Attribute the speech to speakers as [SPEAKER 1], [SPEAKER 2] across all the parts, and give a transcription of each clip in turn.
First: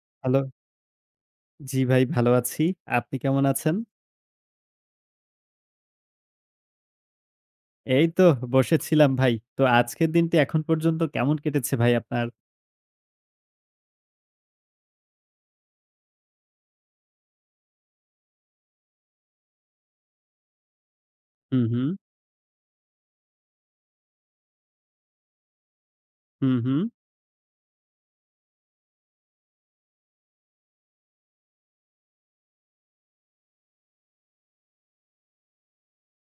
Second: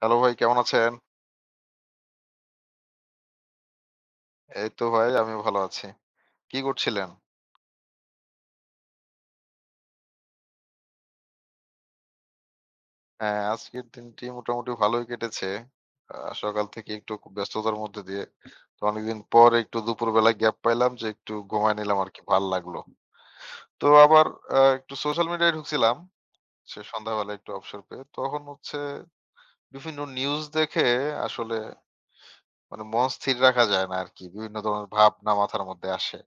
[SPEAKER 1] Hello ভাই,
[SPEAKER 2] hello.
[SPEAKER 1] কেমন আছেন?
[SPEAKER 2] জি ভাই ভালো আছি। আপনি কেমন আছেন?
[SPEAKER 1] এই তো ভাই, আমি ভালো আছি। কি করছিলেন?
[SPEAKER 2] এই তো বসেছিলাম ভাই। তো আজকের দিনটি এখন পর্যন্ত কেমন কেটেছে ভাই আপনার?
[SPEAKER 1] হ্যাঁ, আজকের দিনটি মোটামুটি ভালোই কেটেছে। আ সকাল থেকে একটু খুব ব্যস্ততার মধ্যে দিয়ে। তো অনেকদিন পর একটু দুপুরবেলা গ্যাপ পাইলাম যে একটু
[SPEAKER 2] হুম,
[SPEAKER 1] ঘুমায়
[SPEAKER 2] হুম,
[SPEAKER 1] নিলাম আরকি, ভাল লাগলো। তো আবার একটু সোশ্যাল মিডিয়ায় ঢুকছিলাম।
[SPEAKER 2] হুম,
[SPEAKER 1] সে
[SPEAKER 2] হুম,
[SPEAKER 1] সন্ধ্যাবেলা একটু অবসর পেয়ে। তখন হচ্ছে বিভিন্ন নিউজ দেখে আসলে মানে মন স্থির রাখা যায় না আরকি। বিভিন্ন ধরনের ভাবনা মাথার মধ্যে আসে।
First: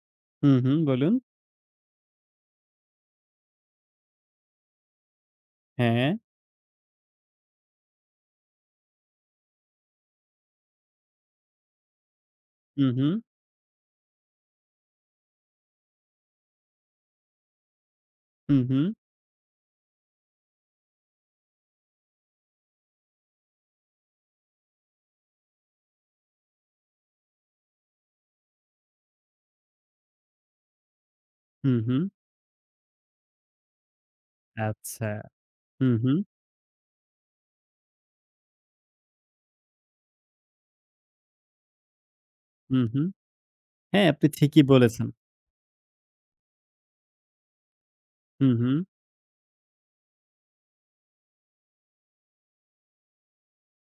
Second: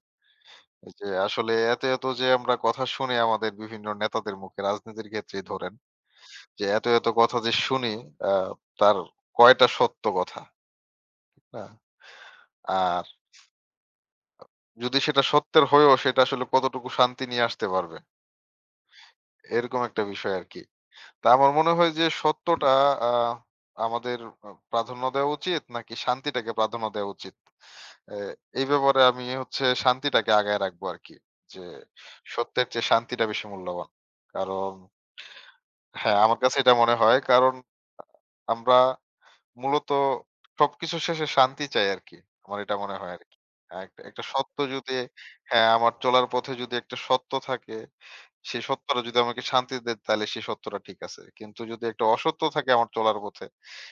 [SPEAKER 2] হুম, হুম
[SPEAKER 1] যে
[SPEAKER 2] বলুন।
[SPEAKER 1] আসলে এত যে আমরা কথা শুনি আমাদের বিভিন্ন নেতাদের মুখে রাজনীতির ক্ষেত্রেই ধরেন,
[SPEAKER 2] হ্যাঁ,
[SPEAKER 1] যে এত কথা যে শুনি আ তার কয়টা সত্য কথা, না?
[SPEAKER 2] হুম,
[SPEAKER 1] আর
[SPEAKER 2] হুম,
[SPEAKER 1] যদি সেটা সত্যের হয়েও সেটা আসলে কতটুকু শান্তি নিয়ে আসতে পারবে,
[SPEAKER 2] হুম, হুম,
[SPEAKER 1] এরকম একটা বিষয় আরকি। তা আমার মনে হয় যে সত্যটা আ আমাদের প্রাধান্য দেওয়া উচিত নাকি শান্তিটাকে প্রাধান্য দেওয়া উচিত? এ এই ব্যাপারে আমি হচ্ছে শান্তিটাকে আগায় রাখবো আরকি। যে
[SPEAKER 2] হুম, হুম।
[SPEAKER 1] সত্যের চেয়ে শান্তিটা বেশি মূল্যবান। কারণ
[SPEAKER 2] আচ্ছা। হুম,
[SPEAKER 1] হ্যাঁ,
[SPEAKER 2] হুম,
[SPEAKER 1] আমার কাছে এটা মনে হয়। কারণ আমরা মূলত সবকিছু শেষে শান্তি চাই আরকি। আমার এটা
[SPEAKER 2] হুম,
[SPEAKER 1] মনে
[SPEAKER 2] হুম।
[SPEAKER 1] হয় আরকি। আ একটা
[SPEAKER 2] হ্যাঁ,
[SPEAKER 1] একটা
[SPEAKER 2] আপনি
[SPEAKER 1] সত্য
[SPEAKER 2] ঠিকই
[SPEAKER 1] যদি
[SPEAKER 2] বলেছেন।
[SPEAKER 1] হ্যাঁ, আমার চলার পথে যদি একটা সত্য থাকে,
[SPEAKER 2] হুম,
[SPEAKER 1] সেই
[SPEAKER 2] হুম,
[SPEAKER 1] সত্যটা যদি আমাকে শান্তি দেয় তাহলে সেই সত্যটা ঠিক আছে। কিন্তু যদি একটা অসত্য থাকে আমার চলার পথে,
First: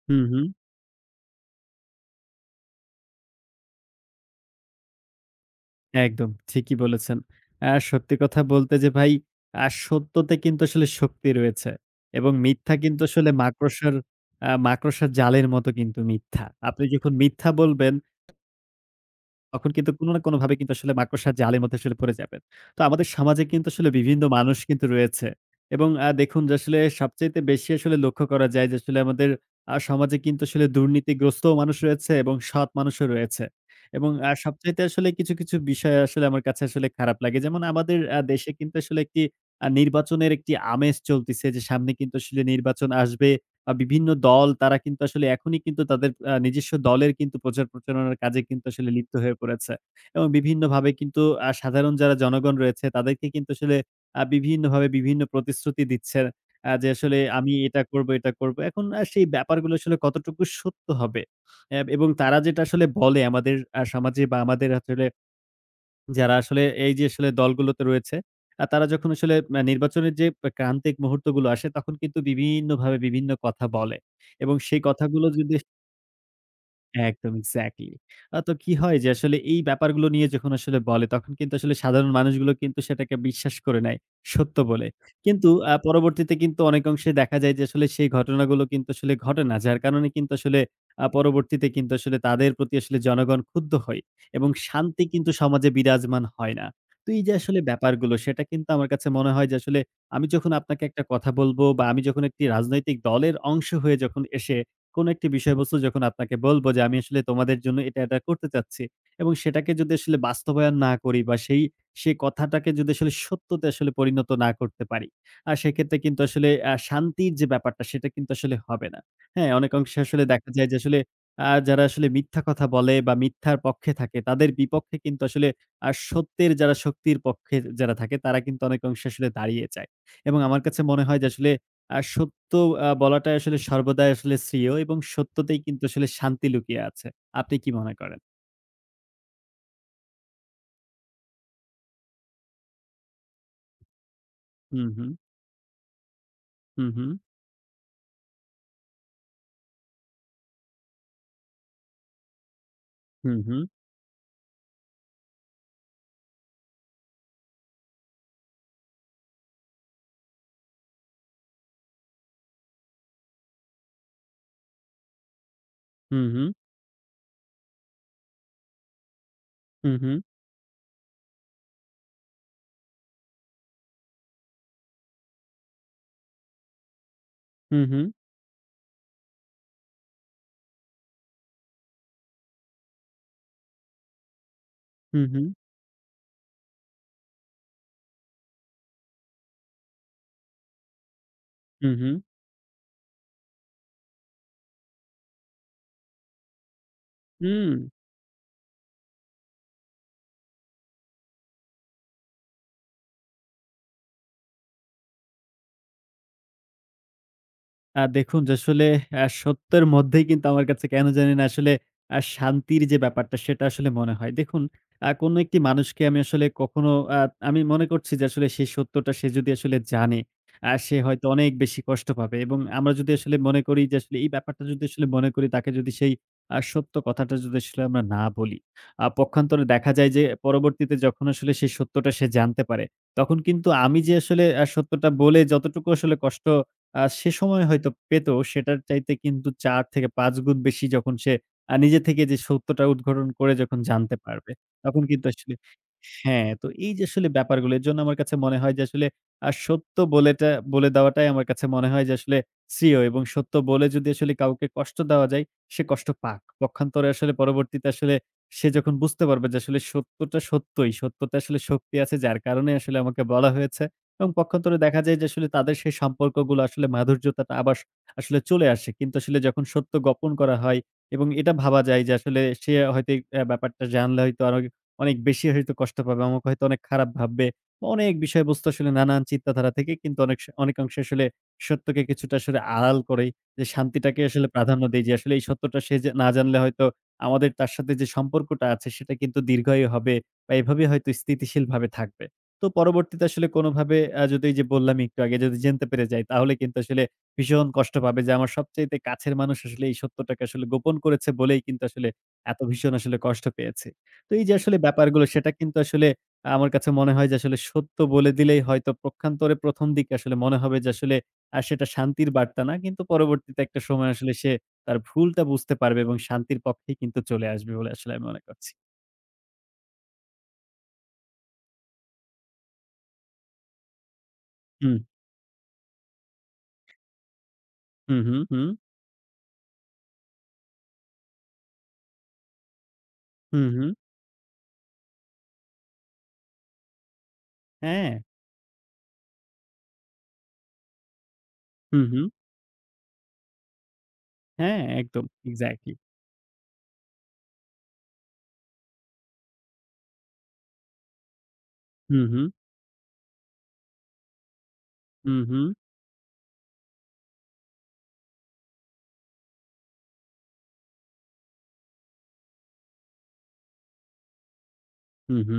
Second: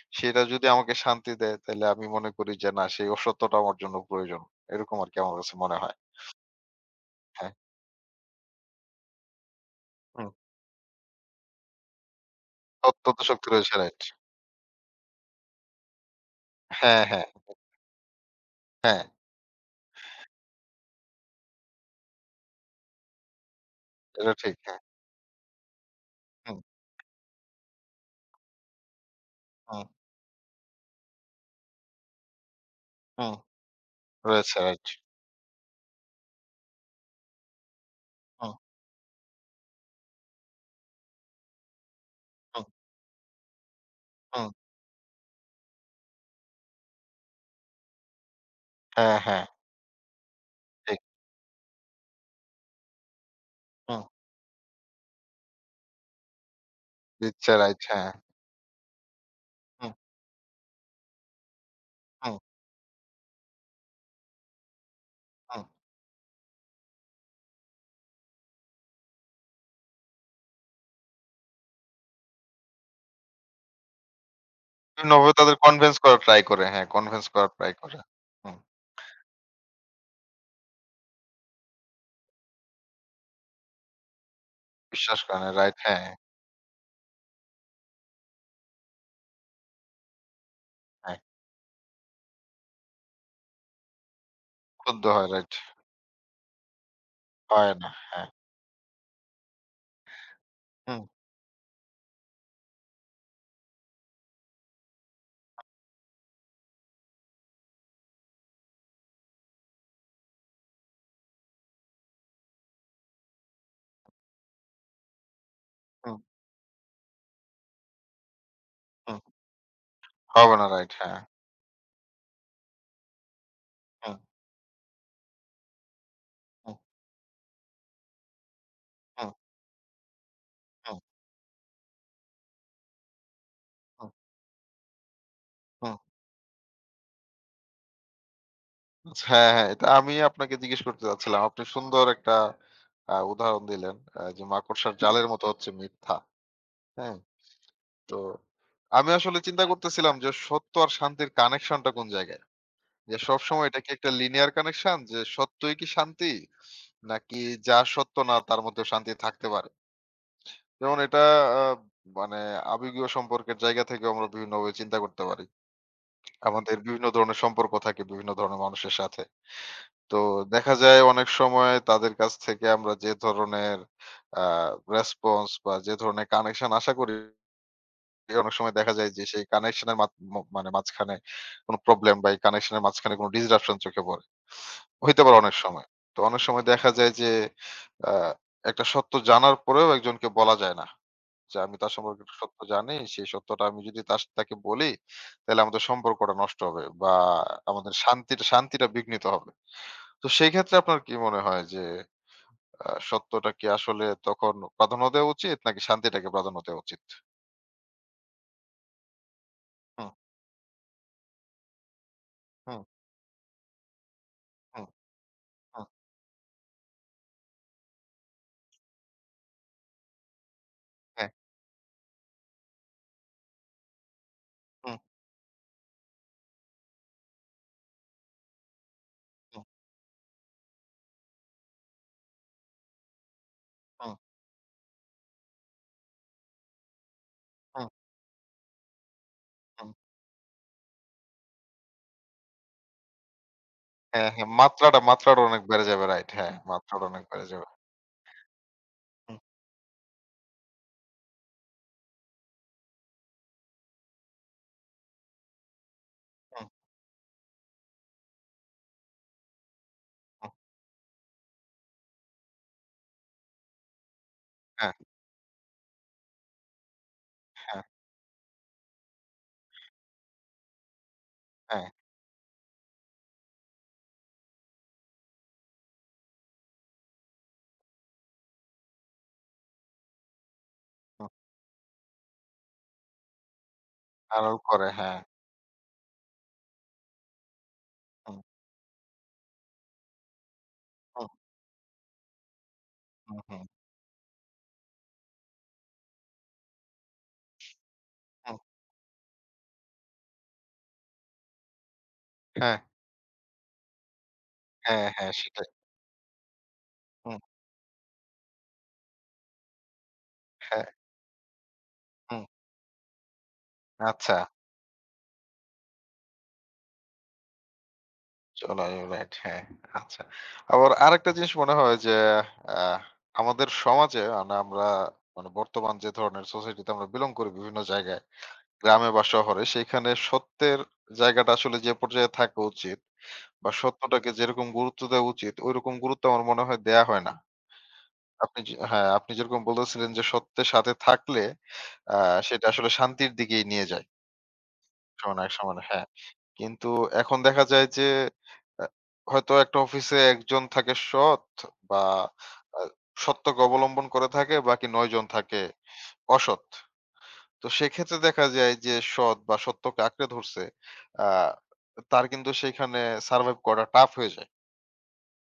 [SPEAKER 2] হুম,
[SPEAKER 1] সেটা
[SPEAKER 2] হুম।
[SPEAKER 1] যদি আমাকে শান্তি দেয় তাহলে আমি মনে করি যে না সেই অসত্যটা আমার জন্য প্রয়োজন। এরকম আরকি আমার কাছে মনে হয়।
[SPEAKER 2] একদম ঠিকই বলেছেন।
[SPEAKER 1] হ্যাঁ।
[SPEAKER 2] সত্যি কথা বলতে যে ভাই
[SPEAKER 1] হুম।
[SPEAKER 2] সত্যতে কিন্তু আসলে শক্তি রয়েছে এবং মিথ্যা কিন্তু
[SPEAKER 1] সত্য তো
[SPEAKER 2] আসলে
[SPEAKER 1] শক্তির অধিকারী,
[SPEAKER 2] মাকড়সার
[SPEAKER 1] রাইট।
[SPEAKER 2] মাকড়সার জালের মতো কিন্তু মিথ্যা। আপনি
[SPEAKER 1] হ্যাঁ,
[SPEAKER 2] যখন
[SPEAKER 1] হ্যাঁ।
[SPEAKER 2] মিথ্যা বলবেন
[SPEAKER 1] হ্যাঁ,
[SPEAKER 2] তখন কিন্তু কোনো না কোনোভাবে কিন্তু আসলে মাকড়সার জালের মধ্যে আসলে পড়ে যাবেন। তো আমাদের সমাজে কিন্তু আসলে বিভিন্ন
[SPEAKER 1] এটা ঠিক।
[SPEAKER 2] মানুষ
[SPEAKER 1] হ্যাঁ।
[SPEAKER 2] কিন্তু রয়েছে এবং দেখুন যে
[SPEAKER 1] হুম,
[SPEAKER 2] আসলে সবচাইতে বেশি আসলে লক্ষ্য করা যায় যে আসলে আমাদের
[SPEAKER 1] হুম,
[SPEAKER 2] সমাজে কিন্তু আসলে দুর্নীতিগ্রস্তও মানুষ রয়েছে এবং সৎ মানুষও
[SPEAKER 1] হুম।
[SPEAKER 2] রয়েছে এবং
[SPEAKER 1] রয়েছে,
[SPEAKER 2] সবচাইতে
[SPEAKER 1] রাইট।
[SPEAKER 2] আসলে কিছু, কিছু বিষয় আসলে আমার কাছে আসলে খারাপ লাগে। যেমন আমাদের দেশে
[SPEAKER 1] হুম,
[SPEAKER 2] কিন্তু আসলে একটি নির্বাচনের একটি আমেজ চলতিছে যে সামনে কিন্তু আসলে
[SPEAKER 1] হুম,
[SPEAKER 2] নির্বাচন আসবে। বিভিন্ন দল
[SPEAKER 1] হুম।
[SPEAKER 2] তারা কিন্তু আসলে এখনই কিন্তু তাদের নিজস্ব দলের কিন্তু প্রচার প্রচারণার কাজে কিন্তু আসলে লিপ্ত
[SPEAKER 1] হ্যাঁ,
[SPEAKER 2] হয়ে
[SPEAKER 1] হ্যাঁ,
[SPEAKER 2] পড়েছে। এবং বিভিন্নভাবে
[SPEAKER 1] ঠিক।
[SPEAKER 2] কিন্তু সাধারণ যারা জনগণ রয়েছে তাদেরকে কিন্তু আসলে
[SPEAKER 1] হুম।
[SPEAKER 2] বিভিন্নভাবে বিভিন্ন প্রতিশ্রুতি দিচ্ছে। যে আসলে
[SPEAKER 1] দিচ্ছে,
[SPEAKER 2] আমি
[SPEAKER 1] রাইট,
[SPEAKER 2] এটা করব,
[SPEAKER 1] হ্যাঁ।
[SPEAKER 2] এটা করব। এখন সেই ব্যাপারগুলো
[SPEAKER 1] হুম,
[SPEAKER 2] আসলে কতটুকু সত্য হবে? এবং
[SPEAKER 1] হুম,
[SPEAKER 2] তারা যেটা আসলে বলে আমাদের সমাজে বা আমাদের আসলে
[SPEAKER 1] হুম।
[SPEAKER 2] যারা আসলে এই যে আসলে দলগুলোতে রয়েছে, তারা যখন আসলে নির্বাচনের যে ক্রান্তিক মুহূর্তগুলো আসে, তখন কিন্তু বিভিন্নভাবে বিভিন্ন কথা বলে এবং সেই কথাগুলো
[SPEAKER 1] বিভিন্নভাবে তাদের
[SPEAKER 2] যদি
[SPEAKER 1] কনভিন্স করার ট্রাই করে। হ্যাঁ, কনভিন্স
[SPEAKER 2] একদম
[SPEAKER 1] করার ট্রাই
[SPEAKER 2] এক্সাক্টলি।
[SPEAKER 1] করে।
[SPEAKER 2] তো
[SPEAKER 1] হুম।
[SPEAKER 2] কি হয় যে আসলে এই ব্যাপারগুলো নিয়ে যখন আসলে বলে তখন কিন্তু আসলে সাধারণ মানুষগুলো কিন্তু সেটাকে বিশ্বাস করে নেয় সত্য বলে।
[SPEAKER 1] বিশ্বাস করে না।
[SPEAKER 2] কিন্তু
[SPEAKER 1] রাইট, হ্যাঁ,
[SPEAKER 2] পরবর্তীতে কিন্তু অনেক অংশে দেখা যায় যে আসলে সেই ঘটনাগুলো কিন্তু আসলে ঘটে না। যার কারণে কিন্তু আসলে
[SPEAKER 1] হ্যাঁ।
[SPEAKER 2] পরবর্তীতে কিন্তু আসলে তাদের প্রতি আসলে জনগণ ক্ষুব্ধ হয় এবং
[SPEAKER 1] ক্ষুব্ধ
[SPEAKER 2] শান্তি
[SPEAKER 1] হয়,
[SPEAKER 2] কিন্তু
[SPEAKER 1] রাইট।
[SPEAKER 2] সমাজে বিরাজমান হয় না। তো এই যে আসলে
[SPEAKER 1] হয় না,
[SPEAKER 2] ব্যাপারগুলো
[SPEAKER 1] হ্যাঁ।
[SPEAKER 2] সেটা কিন্তু আমার কাছে মনে হয় যে আসলে আমি যখন আপনাকে
[SPEAKER 1] হুম,
[SPEAKER 2] একটা কথা বলব বা আমি যখন একটি রাজনৈতিক দলের অংশ হয়ে যখন এসে কোন একটি বিষয়বস্তু যখন আপনাকে বলব যে, আমি আসলে তোমাদের জন্য এটা, এটা করতে চাচ্ছি এবং সেটাকে যদি আসলে বাস্তবায়ন না করি বা সেই, সেই কথাটাকে যদি আসলে সত্যতে আসলে পরিণত না করতে পারি, সেক্ষেত্রে
[SPEAKER 1] হুম,
[SPEAKER 2] কিন্তু আসলে শান্তির যে ব্যাপারটা সেটা কিন্তু আসলে হবে না।
[SPEAKER 1] হুম।
[SPEAKER 2] হ্যাঁ, অনেকাংশে আসলে দেখা
[SPEAKER 1] হবে না,
[SPEAKER 2] যায় যে
[SPEAKER 1] রাইট,
[SPEAKER 2] আসলে
[SPEAKER 1] হ্যাঁ।
[SPEAKER 2] যারা আসলে মিথ্যা কথা বলে বা মিথ্যার পক্ষে
[SPEAKER 1] হুম,
[SPEAKER 2] থাকে তাদের বিপক্ষে কিন্তু আসলে সত্যের
[SPEAKER 1] হুম,
[SPEAKER 2] যারা শক্তির পক্ষে যারা থাকে তারা কিন্তু অনেকাংশে আসলে
[SPEAKER 1] হুম,
[SPEAKER 2] দাঁড়িয়ে যায় এবং আমার কাছে
[SPEAKER 1] হুম,
[SPEAKER 2] মনে হয় যে আসলে সত্য বলাটাই আসলে
[SPEAKER 1] হুম,
[SPEAKER 2] সর্বদাই আসলে শ্রেয় এবং সত্যতেই কিন্তু
[SPEAKER 1] হুম।
[SPEAKER 2] আসলে শান্তি লুকিয়ে আছে। আপনি কি মনে করেন?
[SPEAKER 1] আচ্ছা, হ্যাঁ, হ্যাঁ। এটা আমি আপনাকে জিজ্ঞেস করতে চাচ্ছিলাম। আপনি সুন্দর একটা উদাহরণ দিলেন। যে
[SPEAKER 2] হুম,
[SPEAKER 1] মাকড়সার
[SPEAKER 2] হুম,
[SPEAKER 1] জালের মতো হচ্ছে মিথ্যা।
[SPEAKER 2] হুম, হুম,
[SPEAKER 1] হ্যাঁ? তো আমি আসলে চিন্তা করতেছিলাম যে সত্য আর শান্তির কানেকশনটা কোন জায়গায়? যে
[SPEAKER 2] হুম, হুম,
[SPEAKER 1] সবসময় এটা কি একটা লিনিয়ার কানেকশন যে সত্যই কি শান্তি? নাকি যা সত্য না তার মধ্যেও শান্তি থাকতে পারে? যেমন এটা আ মানে আবেগীয় সম্পর্কের জায়গা থেকেও আমরা বিভিন্নভাবে চিন্তা করতে পারি।
[SPEAKER 2] হুম, হুম,
[SPEAKER 1] আমাদের বিভিন্ন ধরনের সম্পর্ক থাকে বিভিন্ন ধরনের মানুষের সাথে।
[SPEAKER 2] হুম,
[SPEAKER 1] তো দেখা যায় অনেক সময় তাদের কাছ থেকে আমরা যে ধরনের আ রেসপন্স বা যে ধরনের কানেকশন আশা করি
[SPEAKER 2] হুম, হুম,
[SPEAKER 1] অনেক সময় দেখা যায় যে সেই কানেকশনের মাত ম মানে মাঝখানে কোনো প্রবলেম বা এই কানেকশনের মাঝখানে কোনো ডিসরাপশন চোখে পড়ে। হইতে
[SPEAKER 2] হুম, হুম,
[SPEAKER 1] পারে
[SPEAKER 2] হুম,
[SPEAKER 1] অনেক সময়। তো অনেক সময় দেখা যায় যে আ একটা সত্য জানার পরেও একজনকে বলা যায় না। যে আমি তার
[SPEAKER 2] হুম।
[SPEAKER 1] সম্পর্কে একটা সত্য জানি। সেই সত্যটা আমি যদি তাকে বলি তাহলে আমাদের সম্পর্কটা নষ্ট হবে বা
[SPEAKER 2] হুম
[SPEAKER 1] আমাদের শান্তিটা শান্তিটা বিঘ্নিত হবে। তো সেই ক্ষেত্রে আপনার কি মনে হয় যে সত্যটা কি আসলে তখন প্রাধান্য দেওয়া উচিত নাকি শান্তিটাকে প্রাধান্য দেওয়া উচিত?
[SPEAKER 2] দেখুন যে আসলে সত্যের
[SPEAKER 1] হুম,
[SPEAKER 2] মধ্যেই কিন্তু আমার কাছে কেন জানি না আসলে
[SPEAKER 1] হুম,
[SPEAKER 2] শান্তির যে ব্যাপারটা সেটা আসলে মনে হয়। দেখুন
[SPEAKER 1] হুম,
[SPEAKER 2] কোনো একটি
[SPEAKER 1] হুম।
[SPEAKER 2] মানুষকে আমি আসলে কখনো আ আমি মনে করছি যে আসলে সেই সত্যটা সে যদি আসলে জানে, সে হয়তো
[SPEAKER 1] হ্যাঁ।
[SPEAKER 2] অনেক বেশি কষ্ট পাবে এবং আমরা যদি আসলে মনে করি যে আসলে এই ব্যাপারটা যদি
[SPEAKER 1] হুম,
[SPEAKER 2] আসলে মনে করি তাকে যদি সেই সত্য কথাটা যদি আসলে আমরা না বলি,
[SPEAKER 1] হুম,
[SPEAKER 2] পক্ষান্তরে দেখা যায় যে পরবর্তীতে যখন আসলে সেই সত্যটা সে জানতে পারে, তখন কিন্তু আমি
[SPEAKER 1] হুম,
[SPEAKER 2] যে আসলে সত্যটা বলে যতটুকু আসলে কষ্ট সে সময়
[SPEAKER 1] হুম,
[SPEAKER 2] হয়তো পেত সেটার চাইতে কিন্তু ৪
[SPEAKER 1] হুম।
[SPEAKER 2] থেকে ৫ গুণ বেশি যখন সে নিজে থেকে যে সত্যটা উদ্ঘাটন করে যখন জানতে
[SPEAKER 1] হ্যাঁ, হ্যাঁ,
[SPEAKER 2] পারবে,
[SPEAKER 1] মাত্রাটা
[SPEAKER 2] তখন কিন্তু
[SPEAKER 1] মাত্রাটা
[SPEAKER 2] আসলে
[SPEAKER 1] অনেক বেড়ে যাবে। রাইট,
[SPEAKER 2] হ্যাঁ,
[SPEAKER 1] হ্যাঁ, হুম।
[SPEAKER 2] তো এই যে
[SPEAKER 1] মাত্রাটা অনেক
[SPEAKER 2] আসলে
[SPEAKER 1] বেড়ে যাবে।
[SPEAKER 2] ব্যাপারগুলো এর জন্য আমার কাছে মনে হয় যে আসলে
[SPEAKER 1] হুম,
[SPEAKER 2] সত্য বলেটা বলে দেওয়াটাই আমার কাছে মনে হয় যে আসলে শ্রেয় এবং সত্য বলে যদি আসলে কাউকে কষ্ট দেওয়া যায়, সে কষ্ট পাক।
[SPEAKER 1] হুম,
[SPEAKER 2] পক্ষান্তরে আসলে পরবর্তীতে আসলে সে যখন বুঝতে পারবে যে আসলে সত্যটা
[SPEAKER 1] হুম।
[SPEAKER 2] সত্যই, সত্যতে আসলে শক্তি আছে যার কারণে আসলে আমাকে বলা হয়েছে। এবং পক্ষান্তরে
[SPEAKER 1] হ্যাঁ,
[SPEAKER 2] দেখা যায় যে আসলে তাদের সেই সম্পর্কগুলো আসলে মাধুর্যতাটা আবার
[SPEAKER 1] হ্যাঁ,
[SPEAKER 2] আসলে চলে আসে। কিন্তু আসলে যখন সত্য গোপন করা হয় এবং এটা ভাবা
[SPEAKER 1] হ্যাঁ,
[SPEAKER 2] যায় যে আসলে সে হয়তো এই ব্যাপারটা জানলে হয়তো আরো অনেক বেশি হয়তো কষ্ট পাবে। আমাকে হয়তো অনেক খারাপ ভাববে। বা অনেক বিষয়বস্তু আসলে নানান চিন্তাধারা থেকে কিন্তু অনেক অনেকাংশে আসলে
[SPEAKER 1] হুম।
[SPEAKER 2] সত্যকে কিছুটা আসলে আড়াল করে যে শান্তিটাকে আসলে
[SPEAKER 1] আড়াল
[SPEAKER 2] প্রাধান্য
[SPEAKER 1] করে,
[SPEAKER 2] দেই যে
[SPEAKER 1] হ্যাঁ।
[SPEAKER 2] আসলে এই সত্যটা সে যে না জানলে হয়তো আমাদের তার সাথে যে
[SPEAKER 1] হুম,
[SPEAKER 2] সম্পর্কটা আছে সেটা কিন্তু দীর্ঘায়ু হবে বা এভাবে হয়তো
[SPEAKER 1] হুম,
[SPEAKER 2] স্থিতিশীলভাবে থাকবে। তো পরবর্তীতে
[SPEAKER 1] হুম,
[SPEAKER 2] আসলে
[SPEAKER 1] হুম,
[SPEAKER 2] কোনোভাবে যদি এই যে বললাম একটু আগে যদি জানতে পেরে যাই, তাহলে কিন্তু আসলে ভীষণ কষ্ট পাবে যে আমার
[SPEAKER 1] হুম।
[SPEAKER 2] সবচাইতে কাছের মানুষ আসলে এই সত্যটাকে আসলে গোপন করেছে বলেই কিন্তু আসলে এত
[SPEAKER 1] হ্যাঁ,
[SPEAKER 2] ভীষণ আসলে কষ্ট পেয়েছে। তো এই যে আসলে
[SPEAKER 1] হ্যাঁ,
[SPEAKER 2] ব্যাপারগুলো
[SPEAKER 1] হ্যাঁ,
[SPEAKER 2] সেটা
[SPEAKER 1] সেটাই।
[SPEAKER 2] কিন্তু আসলে আমার কাছে মনে হয় যে
[SPEAKER 1] হুম,
[SPEAKER 2] আসলে সত্য বলে দিলেই হয়তো প্রক্ষান্তরে ১ম দিকে আসলে মনে হবে
[SPEAKER 1] হ্যাঁ,
[SPEAKER 2] যে আসলে সেটা শান্তির
[SPEAKER 1] হুম।
[SPEAKER 2] বার্তা না। কিন্তু পরবর্তীতে একটা সময় আসলে
[SPEAKER 1] আচ্ছা,
[SPEAKER 2] সে তার ভুলটা বুঝতে পারবে এবং শান্তির পক্ষেই কিন্তু চলে আসবে বলে আসলে আমি মনে করছি।
[SPEAKER 1] চলো রাইট, হ্যাঁ, আচ্ছা। আবার আরেকটা জিনিস মনে হয় যে আহ আমাদের সমাজে মানে আমরা
[SPEAKER 2] হুম।
[SPEAKER 1] মানে বর্তমান যে ধরনের সোসাইটিতে আমরা বিলং করি বিভিন্ন
[SPEAKER 2] হু,
[SPEAKER 1] জায়গায়,
[SPEAKER 2] হু, হু।
[SPEAKER 1] গ্রামে বা শহরে, সেইখানে সত্যের জায়গাটা আসলে যে পর্যায়ে থাকা উচিত
[SPEAKER 2] হু,
[SPEAKER 1] বা
[SPEAKER 2] হু।
[SPEAKER 1] সত্যটাকে যেরকম গুরুত্ব দেওয়া উচিত ঐরকম গুরুত্ব আমার মনে হয় দেয়া হয় না।
[SPEAKER 2] হ্যাঁ।
[SPEAKER 1] আপনি যে হ্যাঁ, আপনি যেরকম বলেছিলেন যে সত্যের সাথে থাকলে
[SPEAKER 2] হু,
[SPEAKER 1] আ
[SPEAKER 2] হু।
[SPEAKER 1] সেটা আসলে শান্তির দিকেই নিয়ে যায়।
[SPEAKER 2] হ্যাঁ, একদম।
[SPEAKER 1] সমানে এক সমানে
[SPEAKER 2] এক্সাক্টলি।
[SPEAKER 1] হ্যাঁ। কিন্তু এখন দেখা যায় যে আ হয়তো একটা অফিসে একজন থাকে সৎ বা
[SPEAKER 2] হু, হু,
[SPEAKER 1] আ সত্যকে অবলম্বন করে থাকে বাকি ৯ জন
[SPEAKER 2] হু, হু,
[SPEAKER 1] থাকে অসৎ। তো সেক্ষেত্রে দেখা যায় যে সৎ বা সত্যকে আঁকড়ে ধরছে আ তার কিন্তু সেইখানে সারভাইভ করা টাফ হয়ে যায়।
[SPEAKER 2] হু,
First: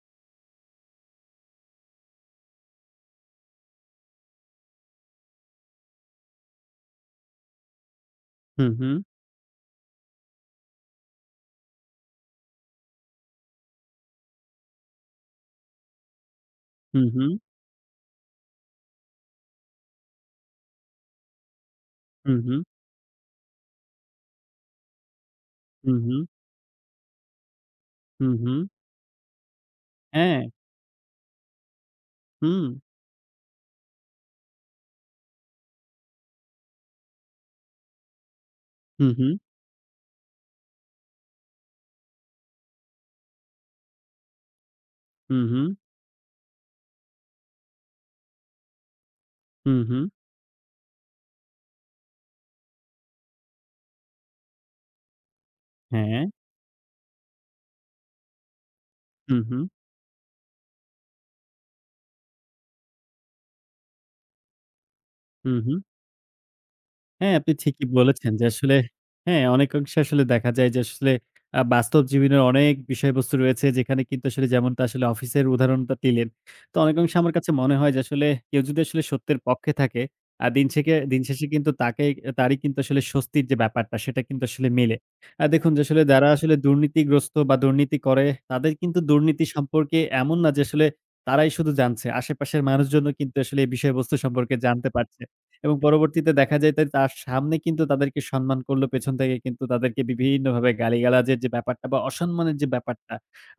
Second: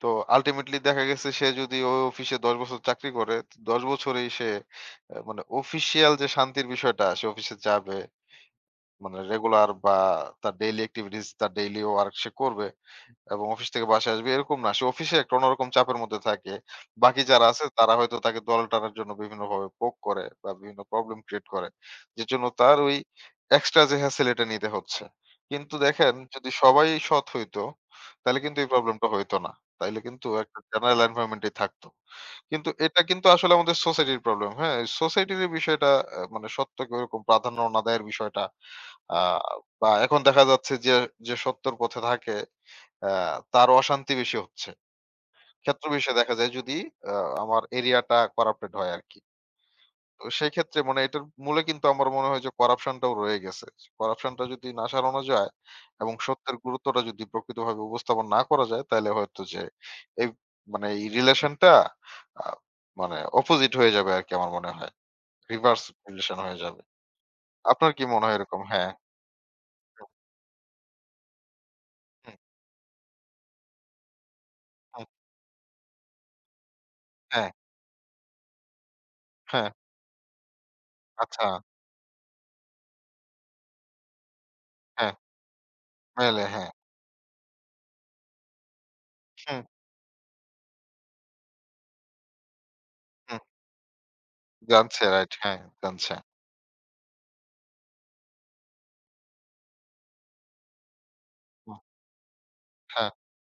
[SPEAKER 1] তো আল্টিমেটলি দেখা গেছে সে যদি ওই অফিসে ১০ বছর চাকরি করে, ১০ বছরেই সে মানে অফিসিয়াল যে শান্তির বিষয়টা সে অফিসে যাবে,
[SPEAKER 2] হু, হু,
[SPEAKER 1] মানে রেগুলার বা তার ডেইলি এক্টিভিটিস, তার ডেইলি ওয়ার্ক সে করবে। এবং অফিস থেকে বাসায় আসবে এরকম না। সে অফিসে একটা অন্যরকম চাপের মধ্যে থাকে।
[SPEAKER 2] হু,
[SPEAKER 1] বাকি
[SPEAKER 2] হু,
[SPEAKER 1] যারা আছে তারা হয়তো তাকে দলে টানার জন্য বিভিন্নভাবে পোক করে বা বিভিন্ন প্রবলেম ক্রিয়েট করে। যে
[SPEAKER 2] হু,
[SPEAKER 1] জন্য
[SPEAKER 2] হু, হু,
[SPEAKER 1] তার ওই এক্সট্রা যে হ্যাসেল এটা নিতে হচ্ছে। কিন্তু
[SPEAKER 2] হু,
[SPEAKER 1] দেখেন
[SPEAKER 2] হু,
[SPEAKER 1] যদি সবাই সৎ হইতো
[SPEAKER 2] হু,
[SPEAKER 1] তাহলে
[SPEAKER 2] হু।
[SPEAKER 1] কিন্তু এই প্রবলেমটা হইতো না। তাইলে কিন্তু
[SPEAKER 2] হ্যাঁ,
[SPEAKER 1] একটা জেনারেল এনভায়রনমেন্ট এই থাকতো।
[SPEAKER 2] হুম।
[SPEAKER 1] কিন্তু এটা কিন্তু আসলে আমাদের সোসাইটির প্রবলেম। হ্যাঁ? সোসাইটির এই বিষয়টা মানে সত্যকে ওরকম প্রাধান্য না দেওয়ার বিষয়টা।
[SPEAKER 2] হু,
[SPEAKER 1] আ
[SPEAKER 2] হু,
[SPEAKER 1] বা এখন দেখা যাচ্ছে যে, যে সত্যর পথে থাকে আ তার অশান্তি বেশি হচ্ছে।
[SPEAKER 2] হু, হু,
[SPEAKER 1] ক্ষেত্রবিশেষে দেখা যায় যদি আ আমার এরিয়াটা করাপ্টেড হয় আরকি।
[SPEAKER 2] হু, হু।
[SPEAKER 1] তো সেই ক্ষেত্রে মানে এটার মূলে কিন্তু আমার মনে হয় যে করাপশনটাও রয়ে গেছে। করাপশনটা যদি না সারানো যায় এবং
[SPEAKER 2] হ্যাঁ,
[SPEAKER 1] সত্যের গুরুত্বটা যদি প্রকৃতভাবে উপস্থাপন না করা যায় তাইলে
[SPEAKER 2] হু,
[SPEAKER 1] হয়তো
[SPEAKER 2] হু,
[SPEAKER 1] যে এই মানে এই রিলেশনটা আ মানে অপোজিট হয়ে যাবে আরকি আমার মনে হয়।
[SPEAKER 2] হু, হু।
[SPEAKER 1] রিভার্স রিলেশন হয়ে যাবে।
[SPEAKER 2] হ্যাঁ, আপনি ঠিকই
[SPEAKER 1] আপনার কি মনে
[SPEAKER 2] বলেছেন
[SPEAKER 1] হয়
[SPEAKER 2] যে
[SPEAKER 1] এরকম?
[SPEAKER 2] আসলে
[SPEAKER 1] হ্যাঁ।
[SPEAKER 2] হ্যাঁ, অনেক অংশে
[SPEAKER 1] হুম,
[SPEAKER 2] আসলে দেখা যায় যে আসলে বাস্তব
[SPEAKER 1] হুম,
[SPEAKER 2] জীবনের অনেক বিষয়বস্তু রয়েছে যেখানে কিন্তু আসলে যেমনটা
[SPEAKER 1] হুম।
[SPEAKER 2] আসলে অফিসের উদাহরণটা দিলেন। তো অনেক অংশে আমার
[SPEAKER 1] হ্যাঁ,
[SPEAKER 2] কাছে মনে হয় যে আসলে কেউ যদি আসলে সত্যের
[SPEAKER 1] হ্যাঁ।
[SPEAKER 2] পক্ষে থাকে, আ দিন শেখে দিন
[SPEAKER 1] আচ্ছা।
[SPEAKER 2] শেষে কিন্তু তাকে তারই কিন্তু আসলে স্বস্তির যে ব্যাপারটা সেটা কিন্তু আসলে মেলে।
[SPEAKER 1] হ্যাঁ,
[SPEAKER 2] দেখুন যে আসলে যারা
[SPEAKER 1] মেলে
[SPEAKER 2] আসলে
[SPEAKER 1] হ্যাঁ।
[SPEAKER 2] দুর্নীতিগ্রস্ত বা দুর্নীতি করে তাদের কিন্তু দুর্নীতি
[SPEAKER 1] হুম,
[SPEAKER 2] সম্পর্কে এমন না যে আসলে তারাই শুধু জানছে। আশেপাশের মানুষজনও কিন্তু
[SPEAKER 1] হুম।
[SPEAKER 2] আসলে এই বিষয়বস্তু সম্পর্কে জানতে
[SPEAKER 1] জানছে,
[SPEAKER 2] পারছে।
[SPEAKER 1] রাইট হ্যাঁ,
[SPEAKER 2] এবং
[SPEAKER 1] জানছে।
[SPEAKER 2] পরবর্তীতে দেখা যায় তা তার সামনে কিন্তু তাদেরকে সম্মান করলো, পেছন থেকে কিন্তু তাদেরকে বিভিন্নভাবে গালিগালাজের যে
[SPEAKER 1] হুম,
[SPEAKER 2] ব্যাপারটা বা অসম্মানের যে
[SPEAKER 1] হ্যাঁ,
[SPEAKER 2] ব্যাপারটা,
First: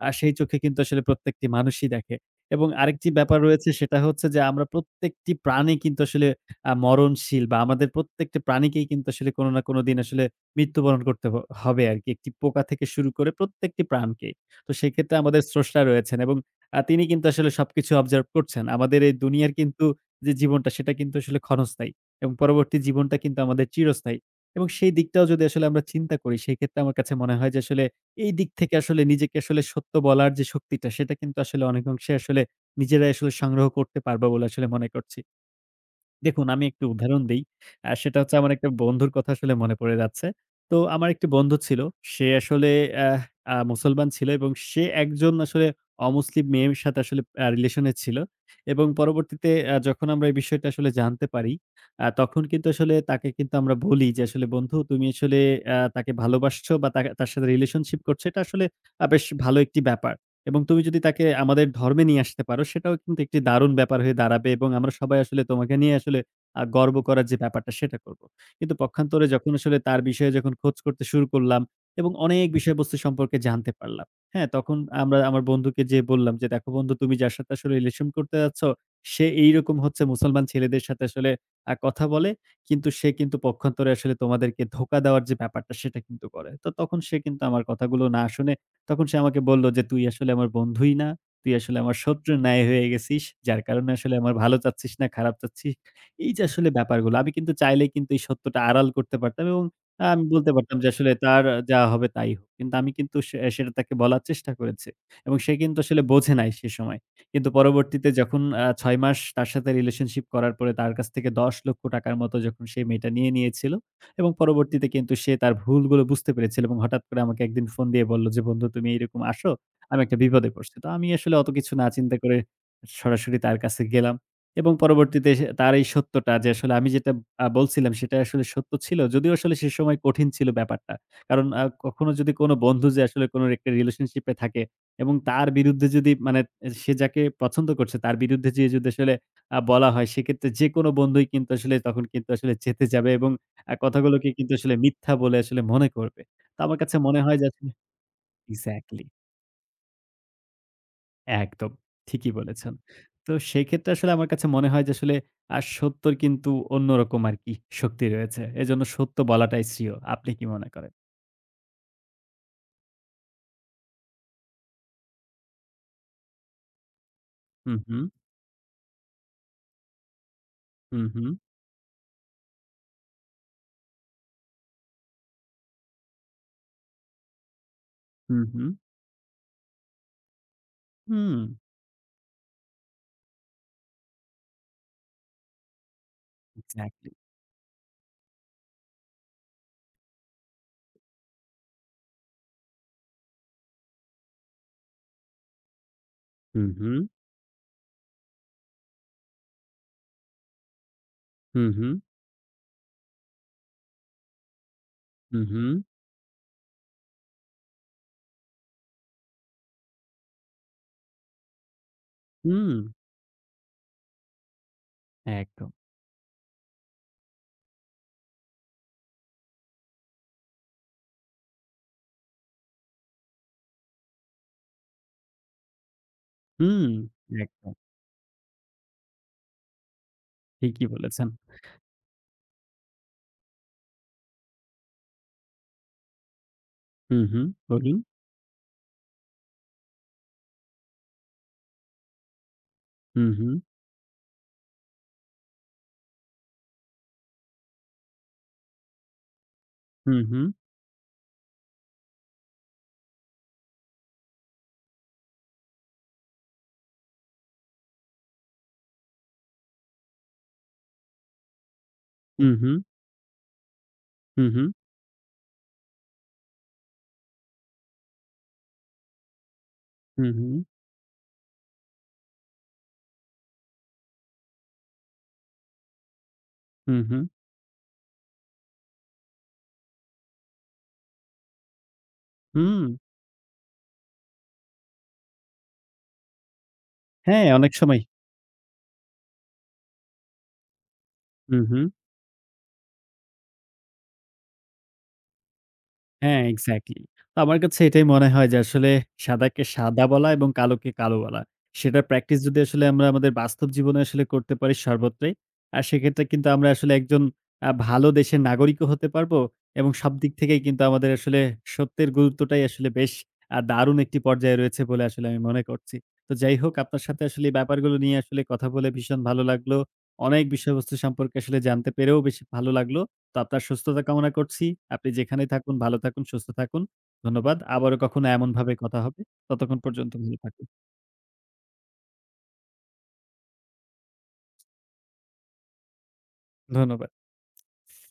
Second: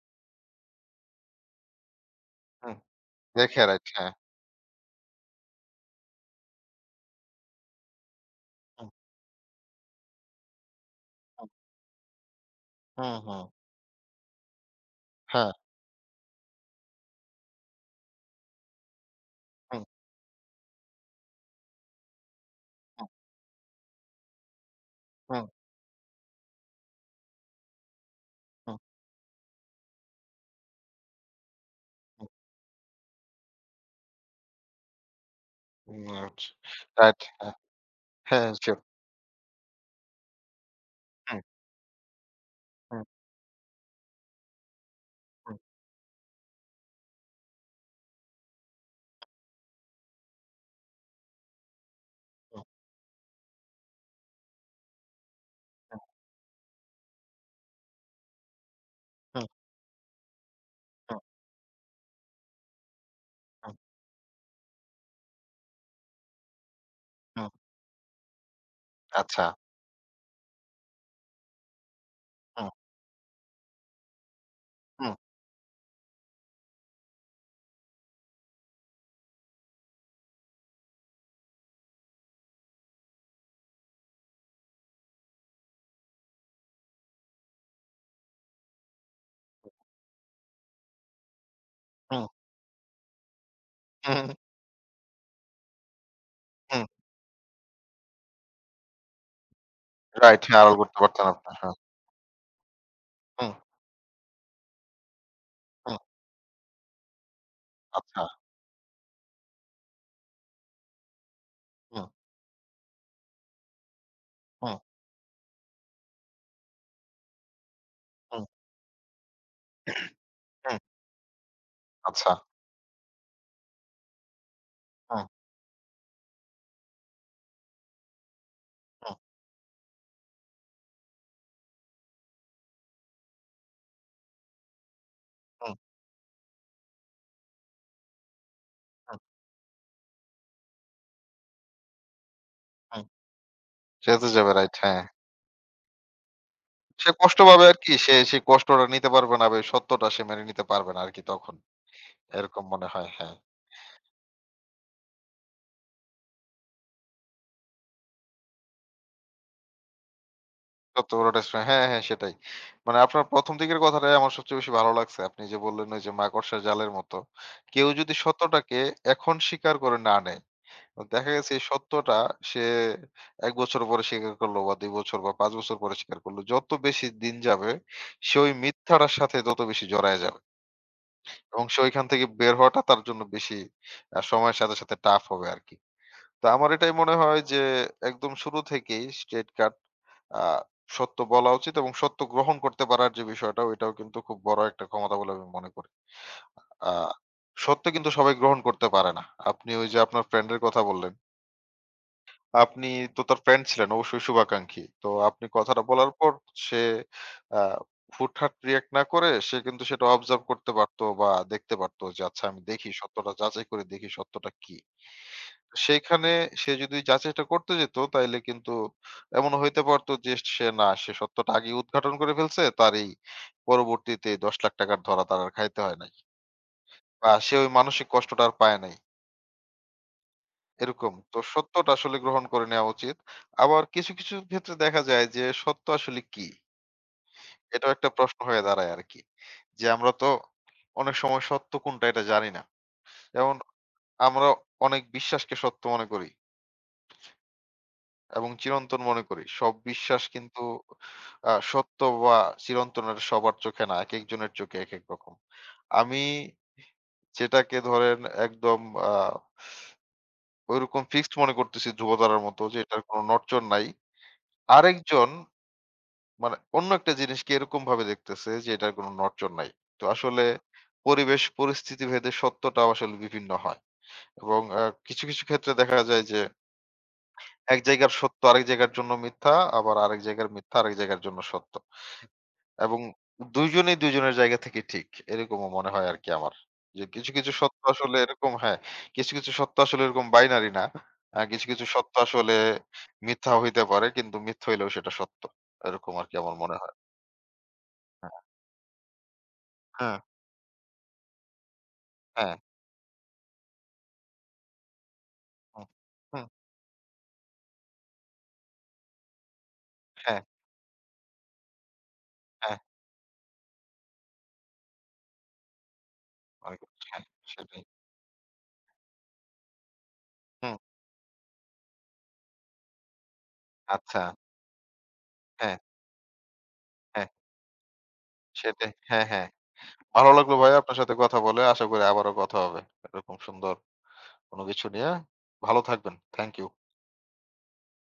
[SPEAKER 2] সেই চোখে কিন্তু আসলে প্রত্যেকটি মানুষই দেখে। এবং
[SPEAKER 1] হুম,
[SPEAKER 2] আরেকটি ব্যাপার
[SPEAKER 1] দেখে,
[SPEAKER 2] রয়েছে
[SPEAKER 1] রাইট
[SPEAKER 2] সেটা
[SPEAKER 1] হ্যাঁ।
[SPEAKER 2] হচ্ছে যে আমরা প্রত্যেকটি প্রাণী কিন্তু আসলে মরণশীল বা আমাদের প্রত্যেকটি প্রাণীকেই
[SPEAKER 1] হুম,
[SPEAKER 2] কিন্তু আসলে কোনো না কোনো দিন আসলে মৃত্যুবরণ করতে
[SPEAKER 1] হুম,
[SPEAKER 2] হবে আরকি। একটি পোকা থেকে শুরু
[SPEAKER 1] হুম,
[SPEAKER 2] করে
[SPEAKER 1] হুম,
[SPEAKER 2] প্রত্যেকটি প্রাণকেই। তো সেক্ষেত্রে আমাদের
[SPEAKER 1] হ্যাঁ,
[SPEAKER 2] স্রষ্টা রয়েছেন এবং তিনি কিন্তু আসলে সবকিছু অবজার্ভ করছেন। আমাদের এই দুনিয়ার
[SPEAKER 1] হুম,
[SPEAKER 2] কিন্তু যে জীবনটা সেটা কিন্তু আসলে ক্ষণস্থায়ী। এবং পরবর্তী
[SPEAKER 1] হুম,
[SPEAKER 2] জীবনটা কিন্তু আমাদের চিরস্থায়ী। এবং সেই দিকটাও যদি
[SPEAKER 1] হুম,
[SPEAKER 2] আসলে আমরা চিন্তা করি, সেক্ষেত্রে আমার কাছে মনে হয় যে আসলে এই দিক থেকে
[SPEAKER 1] হুম,
[SPEAKER 2] আসলে নিজেকে আসলে সত্য বলার যে শক্তিটা, সেটা কিন্তু আসলে অনেক অংশে
[SPEAKER 1] হুম,
[SPEAKER 2] আসলে নিজেরাই আসলে সংগ্রহ করতে পারবো বলে আসলে মনে করছি।
[SPEAKER 1] হুম, রাইট,
[SPEAKER 2] দেখুন আমি একটু
[SPEAKER 1] রাইট,
[SPEAKER 2] উদাহরণ দেই।
[SPEAKER 1] হ্যাঁ,
[SPEAKER 2] সেটা হচ্ছে
[SPEAKER 1] হ্যাঁ,
[SPEAKER 2] আমার একটা
[SPEAKER 1] শিওর।
[SPEAKER 2] বন্ধুর কথা আসলে মনে পড়ে যাচ্ছে। তো আমার একটি
[SPEAKER 1] হুম,
[SPEAKER 2] বন্ধু ছিল। সে আসলে
[SPEAKER 1] হুম,
[SPEAKER 2] অ্যাহ মুসলমান ছিল এবং সে একজন
[SPEAKER 1] হুম,
[SPEAKER 2] আসলে অমুসলিম মেয়ের সাথে আসলে রিলেশন এ ছিল। এবং পরবর্তীতে যখন আমরা এই বিষয়টা আসলে জানতে পারি, তখন
[SPEAKER 1] হুম,
[SPEAKER 2] কিন্তু আসলে তাকে কিন্তু আমরা বলি যে আসলে বন্ধু তুমি আসলে তাকে ভালোবাসছো বা তাকে তার সাথে রিলেশনশিপ করছো। এটা আসলে বেশ
[SPEAKER 1] হুম,
[SPEAKER 2] ভালো একটি ব্যাপার। এবং তুমি যদি
[SPEAKER 1] হুম,
[SPEAKER 2] তাকে আমাদের ধর্মে নিয়ে আসতে পারো, সেটাও কিন্তু একটি দারুণ
[SPEAKER 1] হুম,
[SPEAKER 2] ব্যাপার হয়ে দাঁড়াবে এবং আমরা সবাই আসলে তোমাকে নিয়ে আসলে গর্ব করার যে
[SPEAKER 1] হুম,
[SPEAKER 2] ব্যাপারটা সেটা করব। কিন্তু পক্ষান্তরে
[SPEAKER 1] আচ্ছা।
[SPEAKER 2] যখন আসলে তার বিষয়ে যখন খোঁজ করতে শুরু করলাম এবং অনেক
[SPEAKER 1] হুম,
[SPEAKER 2] বিষয়বস্তু সম্পর্কে জানতে পারলাম। হ্যাঁ, তখন
[SPEAKER 1] হুম,
[SPEAKER 2] আমরা আমার বন্ধুকে যেয়ে বললাম যে, "দেখো বন্ধু তুমি যার সাথে আসলে রিলেশন করতে যাচ্ছ, সে এইরকম হচ্ছে মুসলমান ছেলেদের সাথে আসলে কথা বলে। কিন্তু সে কিন্তু পক্ষান্তরে আসলে তোমাদেরকে ধোঁকা দেওয়ার যে ব্যাপারটা সেটা কিন্তু করে।" তো তখন সে কিন্তু আমার কথাগুলো না শুনে তখন সে আমাকে বলল যে, "তুই আসলে আমার বন্ধুই না। তুই আসলে আমার
[SPEAKER 1] হুম,
[SPEAKER 2] শত্রুর ন্যায় হয়ে গেছিস। যার কারণে আসলে
[SPEAKER 1] হুম,
[SPEAKER 2] আমার ভালো চাচ্ছিস না, খারাপ চাচ্ছিস।" এই যে আসলে
[SPEAKER 1] হুম,
[SPEAKER 2] ব্যাপারগুলো আমি কিন্তু চাইলেই কিন্তু এই সত্যটা আড়াল করতে পারতাম এবং আমি
[SPEAKER 1] রাইট
[SPEAKER 2] বলতে
[SPEAKER 1] হ্যাঁ, আড়াল
[SPEAKER 2] পারতাম যে
[SPEAKER 1] করতে
[SPEAKER 2] আসলে
[SPEAKER 1] পারতেন
[SPEAKER 2] তার
[SPEAKER 1] আপনি। হ্যাঁ,
[SPEAKER 2] যা হবে তাই হোক। কিন্তু আমি কিন্তু
[SPEAKER 1] হুম,
[SPEAKER 2] সেটা তাকে বলার চেষ্টা করেছি এবং সে কিন্তু
[SPEAKER 1] হুম,
[SPEAKER 2] আসলে বোঝে নাই সে সময়। কিন্তু পরবর্তীতে
[SPEAKER 1] আচ্ছা।
[SPEAKER 2] যখন ৬ মাস তার সাথে রিলেশনশিপ করার পরে তার কাছ থেকে
[SPEAKER 1] হুম,
[SPEAKER 2] ৳১০,০০,০০০ মতো যখন সেই মেয়েটা নিয়ে নিয়েছিল এবং
[SPEAKER 1] হুম,
[SPEAKER 2] পরবর্তীতে কিন্তু সে তার ভুলগুলো বুঝতে পেরেছিল এবং হঠাৎ করে আমাকে একদিন ফোন দিয়ে বলল যে,
[SPEAKER 1] হুম,
[SPEAKER 2] "বন্ধু তুমি এরকম আসো, আমি একটা বিপদে পড়ছি।"
[SPEAKER 1] হুম,
[SPEAKER 2] তো আমি আসলে অত কিছু না চিন্তা
[SPEAKER 1] আচ্ছা।
[SPEAKER 2] করে সরাসরি তার কাছে গেলাম এবং
[SPEAKER 1] হুম,
[SPEAKER 2] পরবর্তীতে সে তার এই সত্যটা যে আসলে আমি যেটা বলছিলাম সেটা আসলে সত্য ছিল।
[SPEAKER 1] হুম,
[SPEAKER 2] যদিও আসলে সে সময় কঠিন ছিল ব্যাপারটা। কারণ কখনো যদি কোনো বন্ধু যে আসলে কোনো একটা রিলেশনশিপ এ থাকে এবং তার
[SPEAKER 1] হুম,
[SPEAKER 2] বিরুদ্ধে যদি মানে সে যাকে পছন্দ করছে তার বিরুদ্ধে যেয়ে যদি আসলে
[SPEAKER 1] হুম,
[SPEAKER 2] বলা হয় সেক্ষেত্রে যেকোনো বন্ধুই কিন্তু আসলে তখন কিন্তু আসলে চেতে
[SPEAKER 1] হুম,
[SPEAKER 2] যাবে এবং
[SPEAKER 1] যেহেতু
[SPEAKER 2] কথাগুলোকে
[SPEAKER 1] যাবে,
[SPEAKER 2] কিন্তু
[SPEAKER 1] রাইট
[SPEAKER 2] আসলে
[SPEAKER 1] হ্যাঁ।
[SPEAKER 2] মিথ্যা বলে আসলে মনে করবে। তো আমার কাছে
[SPEAKER 1] সে
[SPEAKER 2] মনে হয়
[SPEAKER 1] কষ্ট
[SPEAKER 2] যে
[SPEAKER 1] পাবে
[SPEAKER 2] আসলে
[SPEAKER 1] আরকি। সে সেই কষ্টটা
[SPEAKER 2] এক্সাক্টলি
[SPEAKER 1] নিতে পারবে না বা এই সত্যটা সে মেনে নিতে পারবে না আরকি তখন।
[SPEAKER 2] একদম ঠিকই
[SPEAKER 1] এরকম
[SPEAKER 2] বলেছেন।
[SPEAKER 1] মনে হয়,
[SPEAKER 2] তো
[SPEAKER 1] হ্যাঁ।
[SPEAKER 2] সেক্ষেত্রে আসলে আমার কাছে মনে হয় যে আসলে সত্যর কিন্তু অন্যরকম আরকি শক্তি রয়েছে। এজন্য সত্য বলাটাই শ্রেয়। আপনি কি মনে করেন?
[SPEAKER 1] সত্য বড়টা স হ্যাঁ, হ্যাঁ সেটাই। মানে আপনার ১ম দিকের কথাটাই আমার সবচেয়ে বেশি ভালো লাগছে। আপনি যে বললেন ওই যে মাকড়সার জালের মতো।
[SPEAKER 2] হু,
[SPEAKER 1] কেউ
[SPEAKER 2] হু,
[SPEAKER 1] যদি সত্যটাকে এখন স্বীকার করে না নেয়,
[SPEAKER 2] হু,
[SPEAKER 1] তো
[SPEAKER 2] হু,
[SPEAKER 1] দেখা গেছে এই সত্যটা সে ১ বছর পরে স্বীকার করলো বা ২ বছর বা ৫ বছর পরে স্বীকার করলো। যত বেশি দিন যাবে
[SPEAKER 2] হু,
[SPEAKER 1] সে ওই
[SPEAKER 2] হু,
[SPEAKER 1] মিথ্যাটার সাথে তত বেশি জড়ায় যাবে।
[SPEAKER 2] হুম,
[SPEAKER 1] এবং সে ওইখান থেকে বের হওয়াটা তার জন্য বেশি সময়ের সাথে, সাথে টাফ হবে আরকি। তো আমার এটাই
[SPEAKER 2] এক্সাক্টলি।
[SPEAKER 1] মনে হয় যে একদম শুরু থেকেই স্ট্রেইট কাট আ সত্য বলা উচিত এবং সত্য গ্রহণ করতে পারার যে বিষয়টা ওইটাও কিন্তু খুব বড় একটা ক্ষমতা বলে আমি মনে করি।
[SPEAKER 2] হু,
[SPEAKER 1] আ
[SPEAKER 2] হু,
[SPEAKER 1] সত্য কিন্তু সবাই গ্রহণ করতে পারে না। আপনি ওই যে আপনার ফ্রেন্ডের কথা বললেন।
[SPEAKER 2] হু, হু,
[SPEAKER 1] আপনি তো তার ফ্রেন্ড ছিলেন অবশ্যই শুভাকাঙ্ক্ষী। তো
[SPEAKER 2] হু,
[SPEAKER 1] আপনি
[SPEAKER 2] হু,
[SPEAKER 1] কথাটা বলার পর সে আ হুটহাট রিঅ্যাক্ট না করে সে কিন্তু সেটা অবজার্ভ করতে পারতো বা দেখতে পারতো যে আচ্ছা আমি
[SPEAKER 2] হুম,
[SPEAKER 1] দেখি সত্যটা যাচাই করে দেখি সত্যটা কি।
[SPEAKER 2] একদম।
[SPEAKER 1] সেইখানে সে যদি যাচাইটা করতে যেত তাইলে কিন্তু এমনও হইতে পারতো যে সে না সে সত্যটা আগে উদ্ঘাটন করে ফেলছে তার এই পরবর্তীতে ১০ লাখ টাকার ধরা তার আর খাইতে হয় নাই।
[SPEAKER 2] হুম,
[SPEAKER 1] বা সে ওই
[SPEAKER 2] একদম।
[SPEAKER 1] মানসিক কষ্টটা আর পায় নাই।
[SPEAKER 2] ঠিকই
[SPEAKER 1] এরকম।
[SPEAKER 2] বলেছেন।
[SPEAKER 1] তো সত্যটা আসলে গ্রহণ করে নেওয়া উচিত। আবার কিছু ক্ষেত্রে দেখা যায় যে সত্য আসলে কি?
[SPEAKER 2] হু, হু,
[SPEAKER 1] এটাও
[SPEAKER 2] বলুন।
[SPEAKER 1] একটা প্রশ্ন হয়ে দাঁড়ায় আরকি। যে আমরা তো অনেক সময় সত্য কোনটা এটা জানি না।
[SPEAKER 2] হু, হু,
[SPEAKER 1] যেমন আমরা অনেক বিশ্বাসকে সত্য মনে করি। এবং চিরন্তন মনে করি। সব
[SPEAKER 2] হু,
[SPEAKER 1] বিশ্বাস
[SPEAKER 2] হু,
[SPEAKER 1] কিন্তু সত্য বা চিরন্তন এটা সবার চোখে না। একেক জনের চোখে একেক রকম। আমি যেটাকে ধরেন একদম আ ঐরকম ফিক্সড মনে করতেছি ধ্রুবতারার
[SPEAKER 2] হু,
[SPEAKER 1] মতো
[SPEAKER 2] হু,
[SPEAKER 1] যে এটার কোনো নড়চড় নাই।
[SPEAKER 2] হু, হু,
[SPEAKER 1] আরেকজন মানে অন্য একটা জিনিসকে এরকমভাবে দেখতেছে যে এটার কোনো নড়চড় নাই। তো
[SPEAKER 2] হু,
[SPEAKER 1] আসলে
[SPEAKER 2] হু,
[SPEAKER 1] পরিবেশ পরিস্থিতি ভেদে সত্যটাও আসলে বিভিন্ন হয়। এবং কিছু ক্ষেত্রে দেখা যায় যে
[SPEAKER 2] হু, হু।
[SPEAKER 1] এক জায়গার সত্য আরেক জায়গার জন্য মিথ্যা, আবার আরেক জায়গার মিথ্যা আরেক জায়গার জন্য সত্য।
[SPEAKER 2] হুম,
[SPEAKER 1] এবং ২ জনেই ২ জনের জায়গা থেকে ঠিক। এরকমও মনে হয় আরকি আমার। যে কিছু,
[SPEAKER 2] হ্যাঁ,
[SPEAKER 1] কিছু
[SPEAKER 2] অনেক
[SPEAKER 1] সত্য
[SPEAKER 2] সময়
[SPEAKER 1] আসলে এরকম হ্যাঁ, কিছু সত্য আসলে এরকম বাইনারি না।
[SPEAKER 2] হুম,
[SPEAKER 1] কিছু,
[SPEAKER 2] হুম।
[SPEAKER 1] কিছু সত্য আসলে মিথ্যাও হইতে পারে কিন্তু মিথ্যা হইলেও সেটা সত্য। এরকম আরকি
[SPEAKER 2] হ্যাঁ,
[SPEAKER 1] আমার মনে হয়।
[SPEAKER 2] এক্সাক্টলি। তো আমার কাছে এটাই মনে
[SPEAKER 1] হ্যাঁ,
[SPEAKER 2] হয় যে আসলে সাদাকে সাদা
[SPEAKER 1] হ্যাঁ,
[SPEAKER 2] বলা এবং কালোকে কালো বলা। সেটার প্র্যাকটিস
[SPEAKER 1] হ্যাঁ,
[SPEAKER 2] যদি আসলে আমরা আমাদের বাস্তব জীবনে আসলে করতে পারি সর্বত্রই, আর
[SPEAKER 1] হুম,
[SPEAKER 2] সেক্ষেত্রে
[SPEAKER 1] হুম,
[SPEAKER 2] কিন্তু আমরা আসলে একজন ভালো দেশের নাগরিকও হতে পারবো এবং সব দিক
[SPEAKER 1] হ্যাঁ,
[SPEAKER 2] থেকেই কিন্তু আমাদের আসলে সত্যের গুরুত্বটাই
[SPEAKER 1] হ্যাঁ,
[SPEAKER 2] আসলে বেশ দারুণ একটি পর্যায়ে রয়েছে বলে আসলে আমি মনে করছি। তো যাই হোক
[SPEAKER 1] অনেক
[SPEAKER 2] আপনার
[SPEAKER 1] কিছু,
[SPEAKER 2] সাথে
[SPEAKER 1] হ্যাঁ,
[SPEAKER 2] আসলে এই
[SPEAKER 1] সেটাই।
[SPEAKER 2] ব্যাপারগুলো নিয়ে আসলে কথা বলে ভীষণ ভালো লাগলো। অনেক
[SPEAKER 1] হুম,
[SPEAKER 2] বিষয়বস্তু সম্পর্কে আসলে জানতে পেরেও বেশ ভালো লাগলো। তো আপনার সুস্থতা
[SPEAKER 1] আচ্ছা।
[SPEAKER 2] কামনা করছি। আপনি যেখানেই
[SPEAKER 1] হ্যাঁ,
[SPEAKER 2] থাকুন, ভালো থাকুন, সুস্থ থাকুন।
[SPEAKER 1] হ্যাঁ,
[SPEAKER 2] ধন্যবাদ। আবারও কখনো এমনভাবে
[SPEAKER 1] সেটাই।
[SPEAKER 2] কথা হবে।
[SPEAKER 1] হ্যাঁ, হ্যাঁ।
[SPEAKER 2] ততক্ষণ পর্যন্ত
[SPEAKER 1] ভালো
[SPEAKER 2] ভালো
[SPEAKER 1] লাগলো
[SPEAKER 2] থাকুন।
[SPEAKER 1] ভাই আপনার সাথে কথা বলে। আশা করি আবারও কথা হবে। এরকম সুন্দর কোনো কিছু নিয়ে। ভালো থাকবেন। Thank you.
[SPEAKER 2] ধন্যবাদ।